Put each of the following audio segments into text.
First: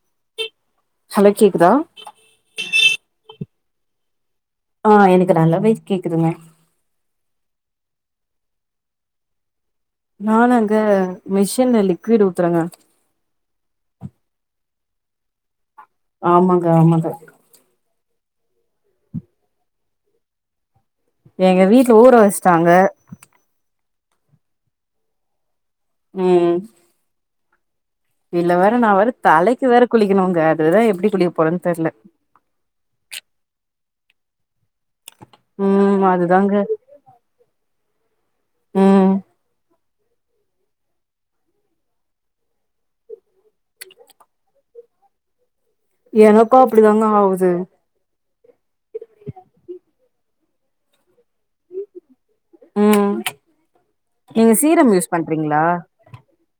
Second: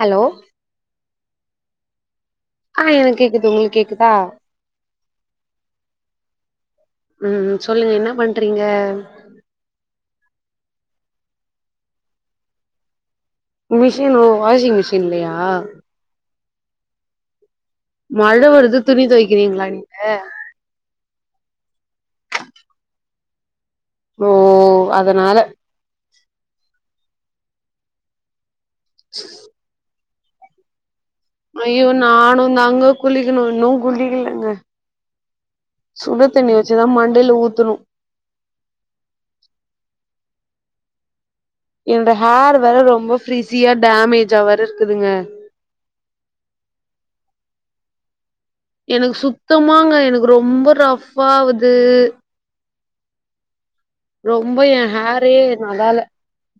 Hello hello கேக்குதா ஆ எனக் கேக்குது உங்களுக்கு கேக்குதா ஆ எனக்கு நல்லாவே கேக்குதுங்க ம் சொல்லுங்க என்ன பண்றீங்க நானாங்க மிஷின்ல லிக்விட் ஊத்துறங்க மிஷின் ஓ வாஷிங் மிஷின்லியா ஆமாங்க ஆமாங்க மழ வருது துணி துவைக்கிறீங்களா நீங்க எங்க வீட்ல ஊற வஸ்ட்டாங்க ஓ அதனால ம் இதுல வேற நா வேற தலைக்கு வேற குளிக்கணுங்க அதுதா எப்டி குளிக் ஐயோ நானு தாங்க குளிக்கணு இன்னு குளிக்கலங்க ம் சுட தண்ணி அதுதாங்க வச்சுதா மண்டையில ஊத்துணு ம் என்னோட ஹோர் வேற ரொம்ப ஃப்ரிஸியா டேமேஜா வேர இருக்குதுங்க எனக்கு அப்படிதாங்க ஆவுது எனக்கு சுத்தமாங்க எனக்கு ரொம்ப ரஃப் ஆவுது ம் நீங்க ரொம்ப என் சீரம் யூஸ் ஹேரே பண்றீங்களா நல்லால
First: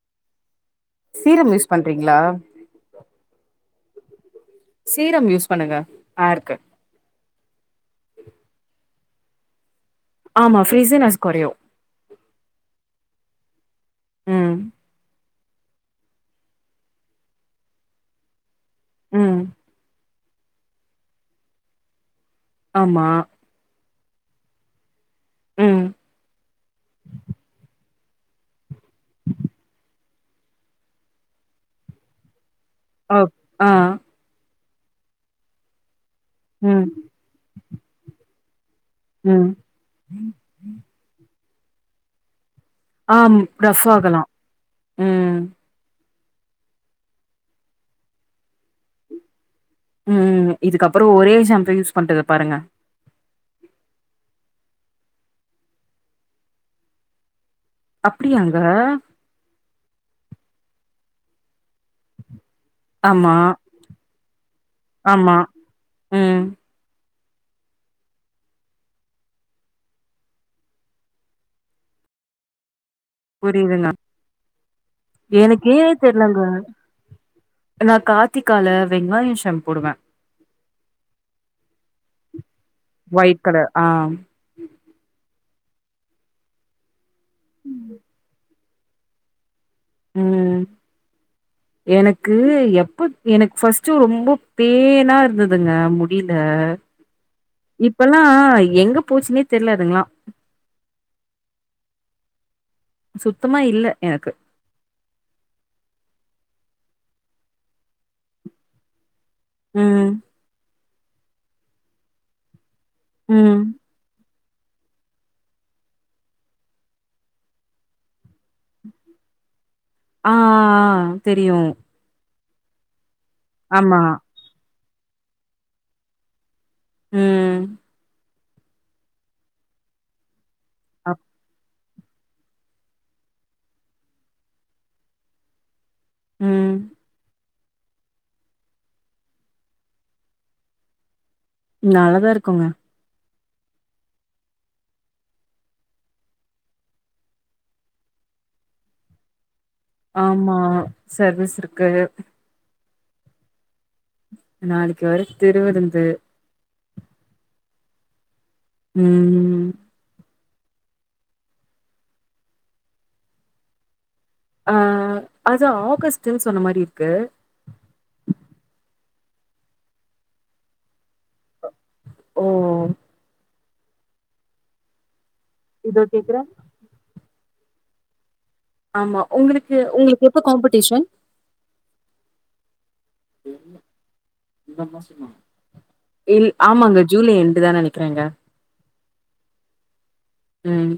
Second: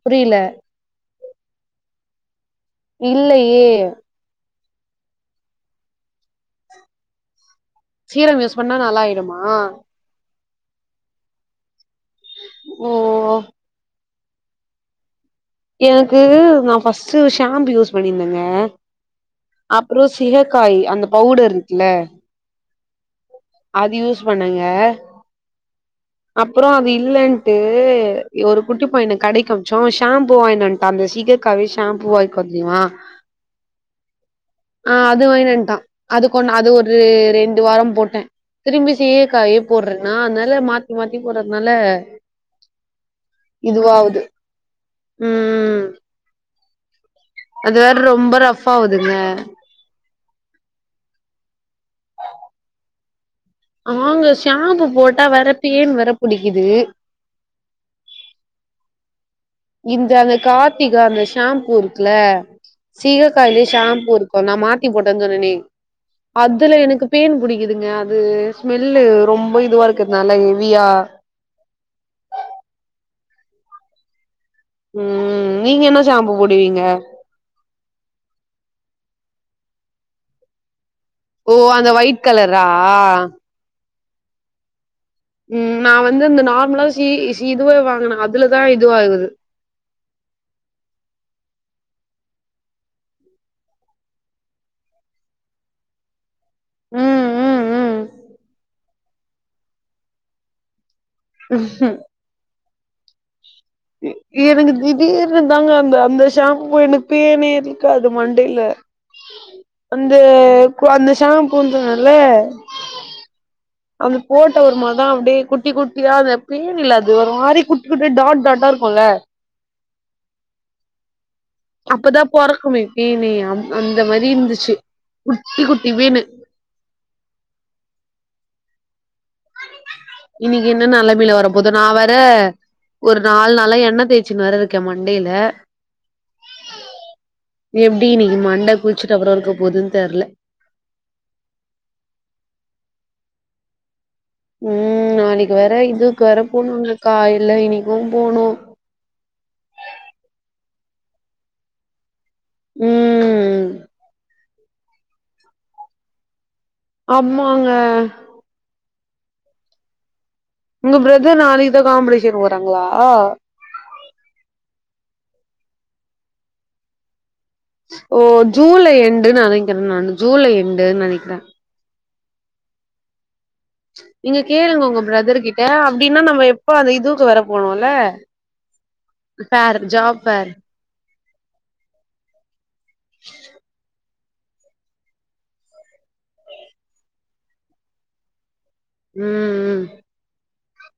புரில சீரம் யூஸ் பண்றீங்ளா இல்லையே சீரம் யூஸ் பண்ணுங்க ஹேர்க்கு சீரம் யூஸ் பண்ணா நல்லாயிடுமா ஆ ஆமா ஃப்ரீஸிநஸ் கொறையு ஓ ம் எனக்கு நா ஃபஸ்ட்டு ஷாம்பு யூஸ் பண்ணியிருந்தேங்க ம் அப்றோ சீகக்காய் அந்த பவுடர் இருக்குல்ல ஆமா அது யூஸ் பண்ணங்க ம் அப்றோ அது இல்லன்ட்டு ஒரு குட்டி பையன கடைக்கு அம்ச்சோ ஷாம்பூ வாயின் வன்ட்டா அந்த சீகக்காவே ஷாம்பூவா இருக்கு தெரியுமா ஓ ஆ ஆ அது வாங்கின் வன்ட்டான் அதுக்கொன்னு அது ம் ஒரு ரெண்டு வாரோ போட்டே திரும்பி ம் சீயக்காயே போடுறன்னா அதனால மாத்தி மாத்தி போர்றதுனால ஆம் ரஃப் இதுவாவுது ஆகலாம். ம் அது வேற ரொம்ப ரஃபா ஆவுதுல்ல ம் இதுக்கப்றோ ஒரே ஷாம்ப யூஸ் பண்றத பாருங்க ஆ ங்க ஷாம்பு போட்டா வேற பேன் வேற புடிக்குது அப்டியாங்க இந்த அந்த கார்த்திகா அந்த ஷாம்பூ இருக்குல ஆமா, சீயக்காலே ஷாம்பூ இருக்கு நா மாத்தி போட்டே ஆமா. சொன்னனே ம். அதுல எனக்கு பேன் புடிக்குதுங்க அது ஸ்மெல்லு ரொம்ப இதுவா இருக்கறதுனால ஹெவியா புரியுதுங்க ம் எனக்கு நீங்க ஏனே என்ன ஷாம்பு தெர்லங்க போடுவீங்க? நா கார்த்திகால வெங்காயோ ஷாம் போடுவே ஓ அந்த ஒயிட் கலரா ஒயிட் கலர் ஆ ம் நா வந்து இந்த நார்மலா சீ சி இதுவே வாங்குனே அதுலதா இதுவாகுது ம் எனக்கு எப்ப எனக்கு ஃபஸ்ட்டு ரொம்ப பேனா இருந்துதுங்க டில ம் ம் ம். இப்பல்லா எங்க போச்சுன்னே தெர்ல அதுங்ளா ம் ஹும் சுத்தமா இல்ல எனக்கு திடீர்னு தாங்க அந்த அந்த ஷாம்பூ எனக் பேனே இருக்காது மண்டைல ம். அந்த கு அந்த ஷாம்புனால ம் அந்த போட்ட ஒருமாதா அப்டே குட்டி குட்டியா அந்த பேன் இல்ல அது ஒரு மாரி குட்டி குட்டி டாட் டாட்டா இருக்குல்ல ஆ ஆ ஆ தெரியு அப்பதா பொறக்குமே பேனே ஆமா. அந்த மாரி இருந்துச்சு குட்டி குட்டி பேனு ம் இன்னைக்கு என்ன அப் நெலமைல வர போதோ நா வேற ஒரு நால் நாளா எண்ண தேய்ச்சின் வேற இருக்கே மண்டைல ம். எப்டி இன்னைக்கு மண்ட குளிச்சிட்ட அப்றோ இருக்க போதுன் தெர்ல நல்லா தா இருக்குங்க ம் நாளைக்கு வேற இதுக்கு வேற போனுங்கக்கா இல்ல இன்னைக்கு போனு ஆமா சர்வீஸ்ருக்கு ம் நாளைக்கு வேற திரு விருந்து ஆமாங்க ம் உங்க பிரதர் நாளைக்குதா காம்பிடிஷன் போறாங்களா ஆ அது ஆகஸ்ட்டுன் சொன்ன மாரி இருக்கு ஓ ஜூலை எண்டுன் நெனைக்குறே நானு ஜூலை எண்டுன்னு நெனைக்குறே ஓ நீங்க கேளுங்க உங்க பிரதர்கிட்ட இதோ அப்டின்னா கேக்குற நம்ப எப்ப அந்த இதுவுக்கு வேற போனுல ஆமா உங்குளுக்கு உங்குளுக்கு எப்ப காம்ப் டிஷன் இல் ஆமாங்க ஜூலை எண்டு தா நெனைக்கிறேங்க ம் ம் ம்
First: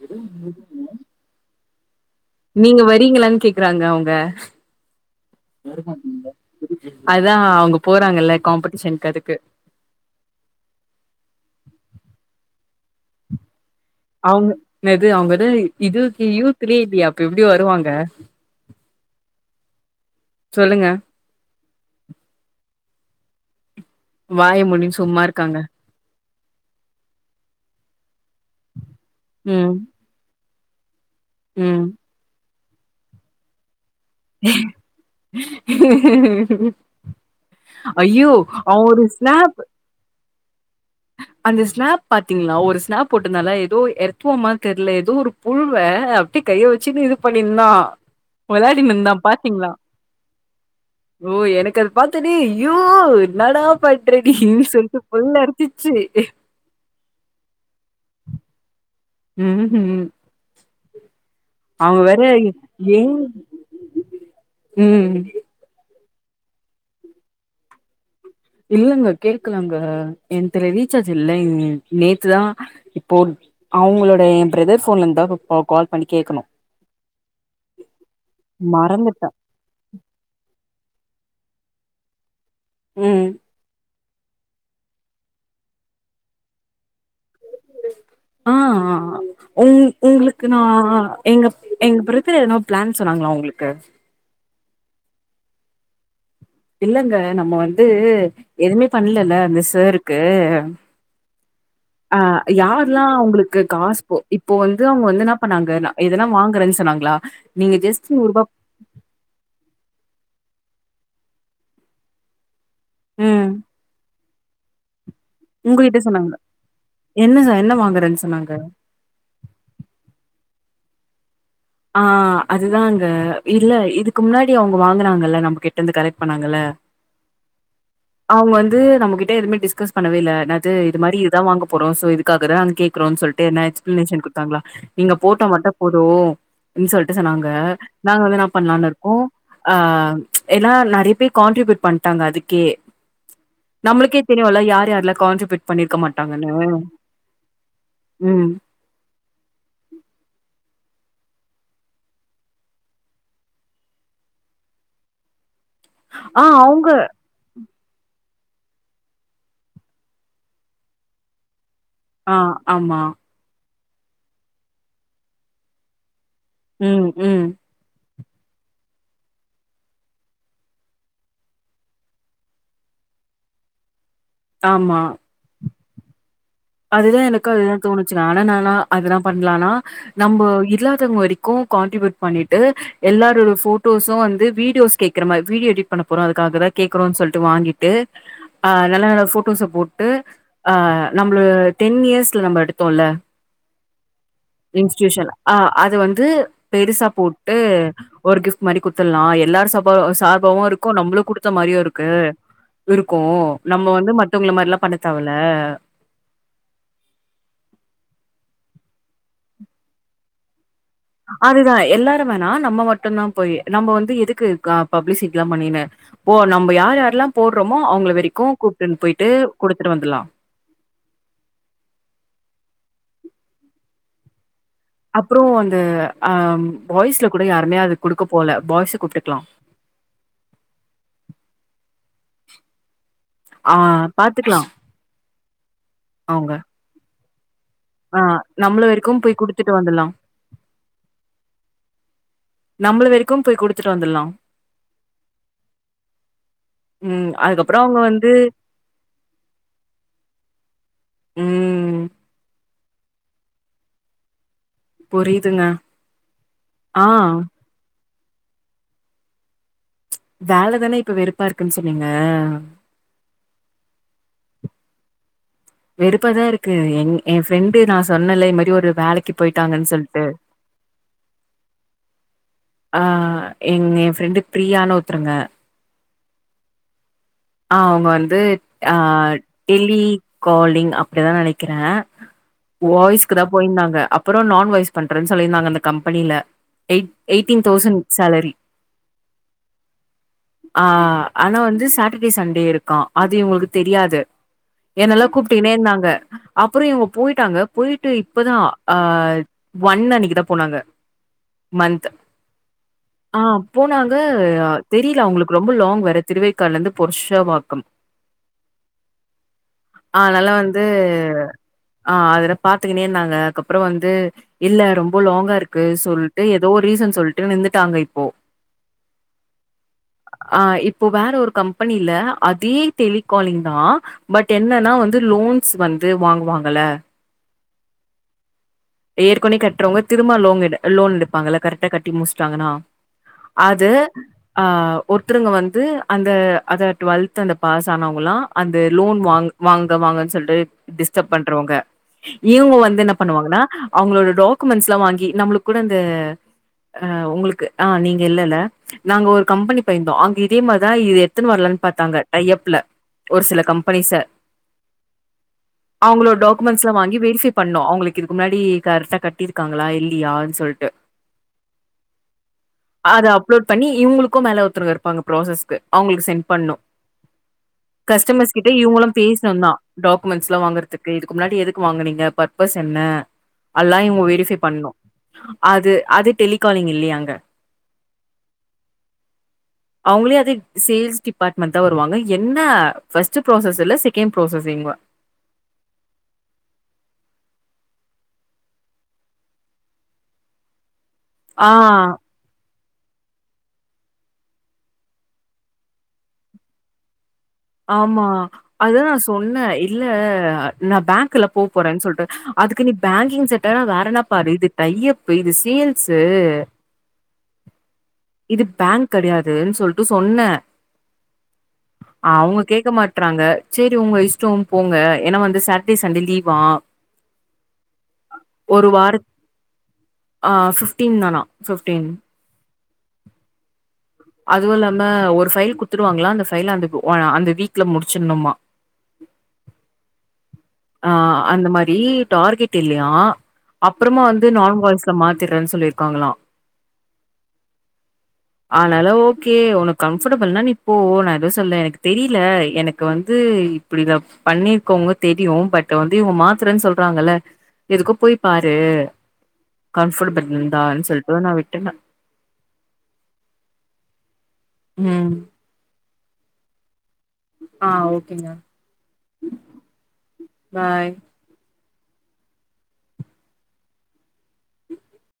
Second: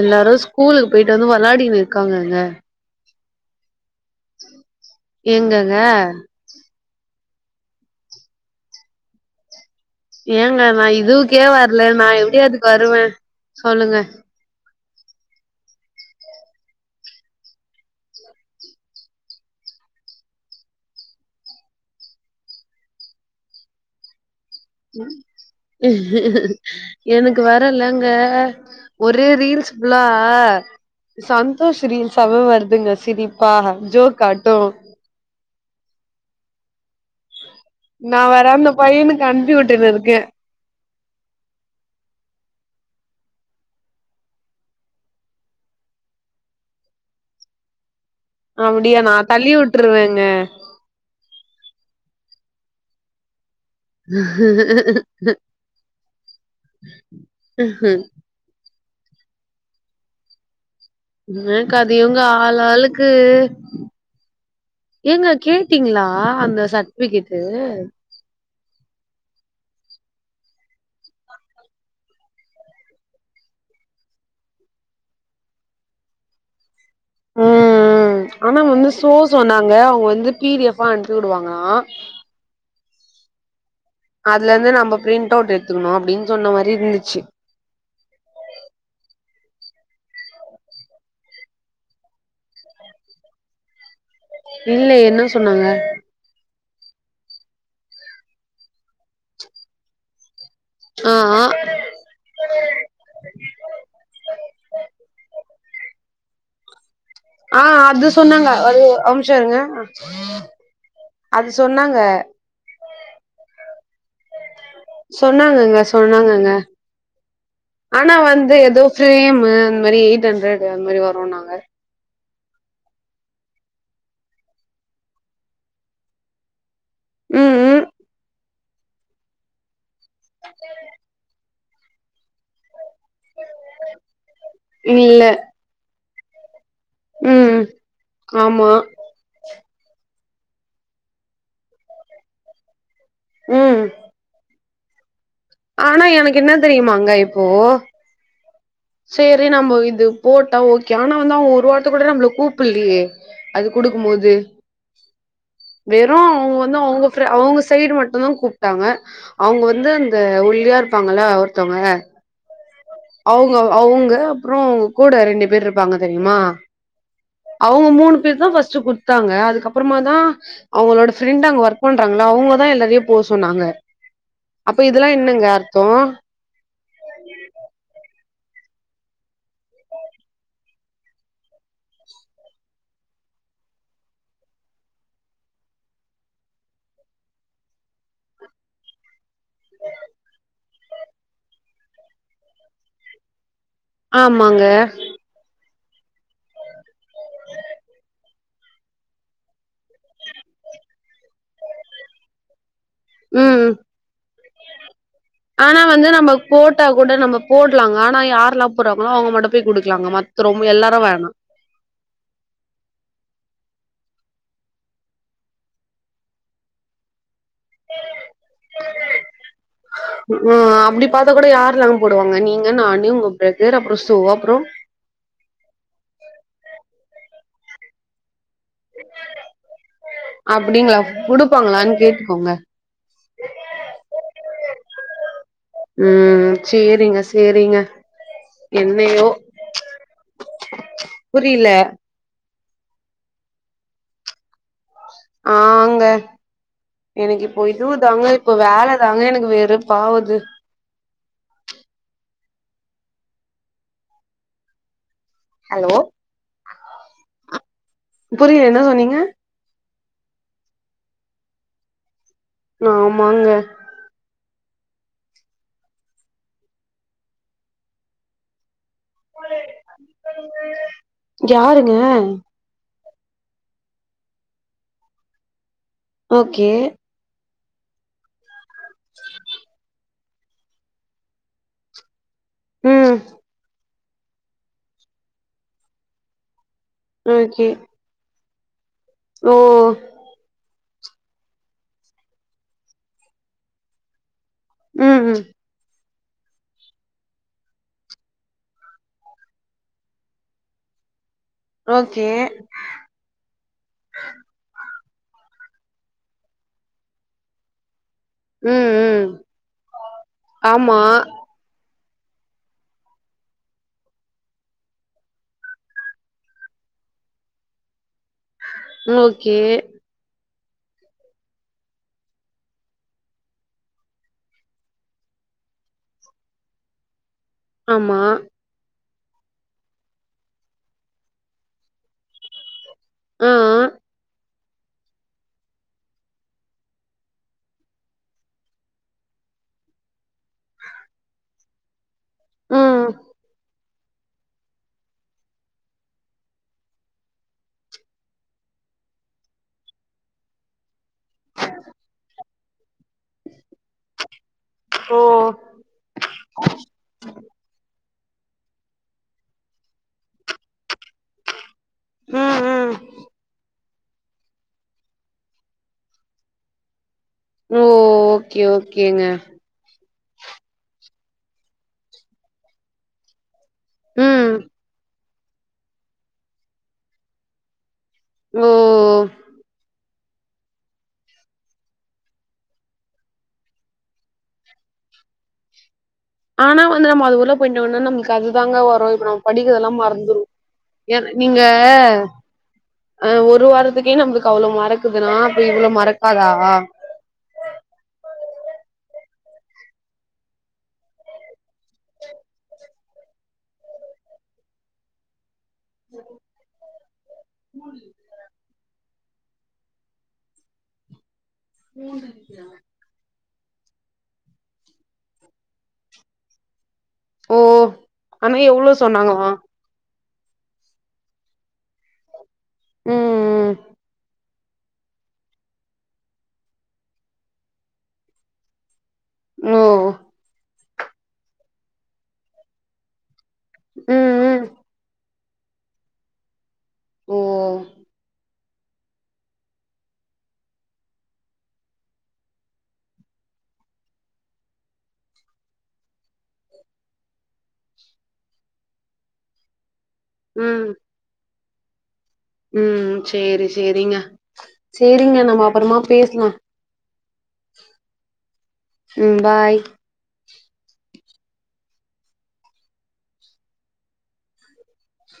எல்லாரு ஸ்கூலுக்கு போய்ட்டு வந்து வெளாடினுருக்காங்கங்க நீங்க வரீங்ளானு கேக்குறாங்க அவுங்க எங்கங்க அதா அவுங்க போறாங்கல்ல காம்படிஷனுக்கு அதுக்கு ஏங்க நா இதுவ்க்கே வர்ல நா எப்டி அதுக்கு வருவே சொல்லுங்க அவுங்க என்னது அவுங்கதா இதுகி யூத்துலயே இல்லயே அப்ப எப்டி வருவாங்க சொல்லுங்க வாய மூடின் சும்மாருக்காங்க எனக்கு வரலங்க ஒரே ரீல்ஸ் ம் புல்லா சந்தோஷ் ரீல்ஸ் ஸாவே வருதுங்க சிரிப்பா ஜோக் நா அய்யோ வேற அந்த அவுரு பையனுக்கு அனுப்பி ஸ்நாப் விட்டுன்னு இருக்கே அந்த ஸ்நாப் பாத்தீங்களா ஒரு ஸ்நாப் போட்ந்தால எதோ எர்த்துவமா தெர்ல எதோ ஒரு புழுவ அப்டி கைய வச்சுனு இது பண்ணிந்தா வெளாட் ப்டியா நா தள்ளி விட்ருவேங்க ஓ எனக்கு அது பாத்தோனே ய்யோ என்னடா பண்ற நீனு சொல்ட்டு விட்டுருவேங்க புல் அரிசிச்சு ம் ஹும் ம் என்கு அது இவுங்க ஆள்ளாளுக்கு ஏன் ம் ஏங்க கேட்டீங்களா அந்த சர்ட்ஃபிகேட்டு இல்லங்க கேக்லங்க என்த்ல ரீச்சார்ஜு இல்லைங் நேத்து தா இப்போ அவுங்களோட எ பிரதர் ஃபோன்லந்து தா இப்ப கால் பண்ணி கேக்கணு ம் ம் ஆனா வந்து சோ மறந்துட்ட சொன்னாங்க அவுங்க வந்து பி டி எஃப் ஃபா அனுப்பிவுடுவாங்களா ம் அதுலந்து நம்ப பிரிண்ட் அவுட் எத்துக்ணு அப்டின்னு சொன்ன மாரி இந்துச்சு ஆ ஆ அ உங் உங்ளுக்கு நா எங்க எங் பிரதர் எதனா ப்ளான் சொன்னாங்களா உங்ளுக்கு இல்ல என்ன சொன்னாங்க இல்லங்க நம்ம வந்து எதுமே பண்லல அந்த சாருக்கு ஆ ஹா அ யார்ல்லா அவுங்களுக்கு காசு போ இப்போ வந்து அவுங்க வந்து இன்னா பண்ணாங்கனா இதெல்லா வாங்றேனு சொன்னாங்ளா ஆ அது சொன்னாங்க அது ஒரு நிம்ஷோ இருங்க அது சொன்னாங்க ம் சொன்னாங்கங்க உங்ககிட்ட சொன்னாங்க சொன்னாங்கங்க என்ன சார் என்ன ஆனா வாங்குறேன்னு சொன்னாங்க வந்து எதோ ஃபிரேம்மு அந்தமாரி எயிட் அண்ட்ரட் அது மாரி வருனாங்க ஆ அதுதாங்க இல்ல இதுக்கு முன்னாடி அவுங்க வாங்குனாங்கல்ல நம்ம கிட்டந்து கரெட் பண்ணாங்கல்ல ம் ம் அவுங்க வந்து நம்ம கிட்ட எதுமே டிஸ்கஸ் பண்ணவேல்ல என்னது இது மாரி இதா வாங்க போறோ சோ இதுக்காகதா நாங்க கேக்குறோ சொல்ட்டு எத்னா எக்ஸ்பிளனேஷன் குட்த்தாங்ளா நீங்க இல்ல போட்டா மட்டு போது [unintelligible] சொல்ட்டு சொன்னாங்க ம் நாங்க வந்து இன்னா ஆமா பண்ணலானுரு ஒ ஆ எல்லா நெறைய பேரு கான்ட்ரிபியூட் பண்ட்டாங்க அதுக்கே ம் நம்ளுக்கே தெரியுல யார் யார்லா கான்ட்ரிபுயூட் ஆனா எனக்கு என்ன தெரியுமாங்க இப்போ ம் சேரி நம்மோ இது போட்டா ஓகே ஆனா வந்து அவுங்க ஒரு வார்த்த கூட நம்மள கூப்புலயே அது குடுக்கு‌ போது வெறு ஆ அவுங்க வந்து அவங்க அவுங்க று அவுங்க சைடு மட்டு தா கூப்ட்டாங்க அவுங்க வந்து அந்த ஒல்லியா இருப்பாங்கள ஒருத்தவங்க ஆ ஆமா அவுங்க அவுங்க அப்புற அவங்க கூட ரெண்டு பேர் இருப்பாங்க தெரியுமா ம் ம் அவுங்க மூணு பேரு தா ஃபர்ஸ்ட் குடுத்தாங்க அதுக்கப்பறமா தா அவுங்களோட ஃப்ரெண்ட் அங்க ஒர்க் பண்றாங்களா அவங்கதா எல்லாரையு போ சொன்னாங்க அப்ப இதெல்லா என்னங்க அர்த்தோ அதுதா எனக்கு அதுதா தோணுச்சு ஆனா நாலா அதுல்லா பண்லானா நம்ப இல்லாத வரைக்கு கான்ட்ரிபியூட் பண்ணிட்டு எல்லாரோட போட்டோஸு வந்து வீடியோஸ் கேக்குற மாரி வீடியோ எடிட் பண்ண போறோ அதுக்காகதா கேக்குறோம்னு சொல்ட்டு வாங்கிட்டு ஆ நல்ல நல்ல ஃபுட் டுஸ போட்டு அ நம்மள டென் இயர்ஸ்ல நம்ப எடுத்தோல ஆமாங்க இன்ஸ்டியுஷன் ஆ அத வந்து பெருசா போட்டு ஒரு கிஃப்ட் மாரி குத்துடலா எல்லாரு சாப சார்பாவு இருக்கு நம்மளு குடுத்த மாரியு இருக்கு விருக்கோ ம் நம்ம வந்து மத்தவங்கள மாரிலா பண்ணத் தேவயில்ல ஆனா வந்து நம்ம போட்டா கூட நம்ம போடலாங்க ஆனா யாரெல்லா போடுறாங்களோ அவுங்க மட்டு போய் குடுக்கலாங்க மத்த ரொம்ப எல்லாரு வேணா அதுதா எல்லாரு வேணா நம்ம மட்டுந்தா போய் நம்ம வந்து எதுக்கு க பப்ளிசிட்டி எல்லா பண்ணினு ஓ நம்ம யார் யாரெல்லா போடுறோமோ அவங்கள வரைக்கு கூப்ட்டுன்டு போயிட்டு கொடுத்துட்டு வந்துடலா ம் அப்படி பாத்தா கூட யார் [unintelligible] போடுவாங்க நீங்க நானு உங்க பிரதர் அப்பற ஷூவா அப்றோ அப்புறோ அந்த அ பாய்ஸ்ல கூட யாருமே அது குடுக்க போல பாய்ஸ கூப்டுக்கலா அப்டிங்களா குடுப்பாங்களான் கேட்டுக்கோங்க ஆ பாத்துக்கலா அவுங்க ம் சேரிங்க சேரிங்க ஆ நம்மள வரைக்கு என்னையோ போய் குடுத்துட்டு வந்துலா புரில நம்மள வரைக்கு போய் குடுத்துட்டு வந்துடலா ஆ ங்க ம். எனக்கு இப்போ அதுக்கப்புறம் இதுவு அவங்க வந்து தாங்க இப்ப வேல தாங்க எனக்கு வெறுப்பாவுது ம் புரியுதுங்க ஹலோ ஆ புரில என்ன சொன்னீங்க வேல தானே இப்ப வெறுப்பா இருக்குன்னு சொன்னீங்க ஆமாங்க வெறுப்பா தா இருக்கு எங் எ ஃப்ரெண்டு நான் சொன்னல இந்த மாரி ஒரு வேலைக்கு போயிட்டாங்கன்னு சொல்ட்டு யாருங்க ஆ எங்க என் ஃப்ரெண்டு பிரியான்னு ஒருத்தருங்க ஓகே அவங்க வந்து ஆ டெலி காலிங் அப்டிதா நெனைக்கிறே ம் வாய்ஸ்க்குதா போயிருந்தாங்க அப்பறோ நான் வாய்ஸ் பண்றன்னு சொல்லியிருந்தாங்க அந்த கம்பெனில eight eighteen okay thousand salary ஓ ஆ ஆனா வந்து சாட்டர்டே சண்டே இருக்கா அது இவங்களுக்கு தெரியாது ம் என்னெல்லா ம் கூப்ட்டுகினே இருந்தாங்க அப்பறோ இவங்க போயிட்டாங்க போயிட்டு இப்பதா அ ஒன் அன்னைக்குதா போனாங்க மந்த் ஓகே ஆ போனாங்க தெரில அவங்களுக்கு ரொம்ப லாங் வேற திருவேற்காடுலந்து புருஷவாக்கம் ம் ம் அதனால வந்து ஆமா ஆ அதுல பாத்துக்கினே இருந்தாங்க அதுக்கப்றோ வந்து இல்ல ரொம்ப லாங்கா இருக்கு சொல்லிட்டு ஏதோ ரீசன் சொல்லிட்டு நின்ந்துட்டாங்க இப்போ ஓகே அ இப்போ வேற ஒரு கம்பெனில அதே டெலிகாலிங்தா பட் என்னன்னா வந்து லோன்ஸ் வந்து வாங்குவாங்கல ஆமா ஏற்கனவே கட்றவங்க திரும்பா லோன் லோன் எடுப்பாங்கல்ல கரெக்டா கட்டி முடிச்டாங்கன்னா ஆ அது ஆ ஒருத்தருங்க வந்து அந்த அத டுவெல்த் அந்த பாஸ் ஆனவங்களா அந்த லோன் வாங் வாங்க வாங்கன்னு சொல்ட்டு டிஸ்டர்ப் பண்றவங்க இவுங்க வந்து ம் என்ன பண்ணுவாங்கனா அவுங்களோட டாக்குமெண்ட்ஸ்லா வாங்கி நம்மளுக்கூட அந்த அ உங்களுக்கு ஆ நீங்க இல்லல்ல நாங்க ஒரு கம்பெனி போயிந்தோ அங்க இதே மாரிதா இது எத்துனு வரலான்னு பாத்தாங்க டையப்ல ஒரு சில கம்பெனிஸ்ச ஓ அவங்களோட டாக்குமெண்டஸ்லா வாங்கி வெரிஃபை பண்ணு அவுங்குளுக்கு இதுக்கு முன்னாடி கரெக்டா கட்டிருக்காங்களா இல்லியானு சொல் க ம் ம் அத அப்லோட் பண்ணி இவுங்ளுக்கு மேல ஒருத்தருவுங்க இருப்பாங்க ப்ராசஸ்க்கு அவுங்களுக்கு சென்ட் பண்ணு ஓ கஸ்டமர்ஸ் ஓகே கிட்ட இவுங்குளு ஓகேங்க பேசணுதா டாக்குமெண்ட்ஸ்லா வாங்கறதுக்கு இதுக்கு முன்னாடி எதுக்கு வாங்குனீங்க பர்பஸ் என்ன அல்லா இவுங்க ம் வெரிஃபை பண்ணு அது அது டெலிகாலிங் இல்லியா அங்க ஓ அவுங்களே அதே சேல்ஸ் டிபார்ட்மெண்ட்தா வருவாங்க என்ன ஃபர்ஸ்ட் ப்ராசஸ் இல்ல செகண்ட் ப்ராசஸிங் ஆனா வந்து நம்ம அது உள்ள போயிட்டோனா நம்ளுக்கு அதுதாங்க வரு இப்ப நம்ப படிக்கிறதெல்லா மறந்துரு என்ன நீங்க ஆ அ ஒரு வாரத்துக்கே நம்பளுக்கு அவ்ளோ மறக்குதுன்னா அப்ப இவ்ளோ மறக்காதா ஆமா அதுதா நா சொன்ன இல்ல நா பேங்க்ல போ போறேன்னு சொல்ட்டு அதுக்கு நீ பேங்கிங்ஸ் வேணா வேறன்னா பாரு இது டையப்பு, இது சேல்ஸ்சு ஸ்கூலு இது பேங்க் கடையாதுனு சொல்ட்டு சொன்ன அவுங்க கேக்க மாட் றாங்க சேரி உங்க இஷ்டோ போங்க ஏன்னா வந்து சாட்டர்டே சண்டே லீவா ஓ ஆனா எவ்ளோ சொன்னாங்கவா அ, ஃபிப்டீன் தானா ஃபிப்டீன் ம் ம் அதுவு இல்லாம ஒரு ஃபைல் குத்துடுவாங்களா அந்த ஃபைல்ல அந்த அந்த வீக்ல முடிச்சுடணுமா ஓ ஆ அந்த மாரி டார்கெட் இல்லையா அப்பறமா ம் வந்து ம் நான் வாய்ஸ்ல மாத்திறேன்னு சொல்லியிருக்காங்களா ஓ ஆனால ஓகே ஒனக்கு கம்ஃபர்டபுல்னா நீ போ நா எதுவு சொல்லல எனக்கு தெரில எனக் கு வந்து இப்புடி இத பண்ணிருக்கவுங்க தெரியு பட் வந்து இவுங்க மாத்துரேன்னு சொல்றாங்கல்ல எதுக்கு போய் பாரு கம்பர்டபிள் ம் இந்தான்னு சொல்லிட்டு நா விட்டுட்டே ம் சேரி சேரிங்க ம் சேரிங்க நம்ம அப்பறமா பேசலா ஆ ஓகேங்க ம் பாய் பாய்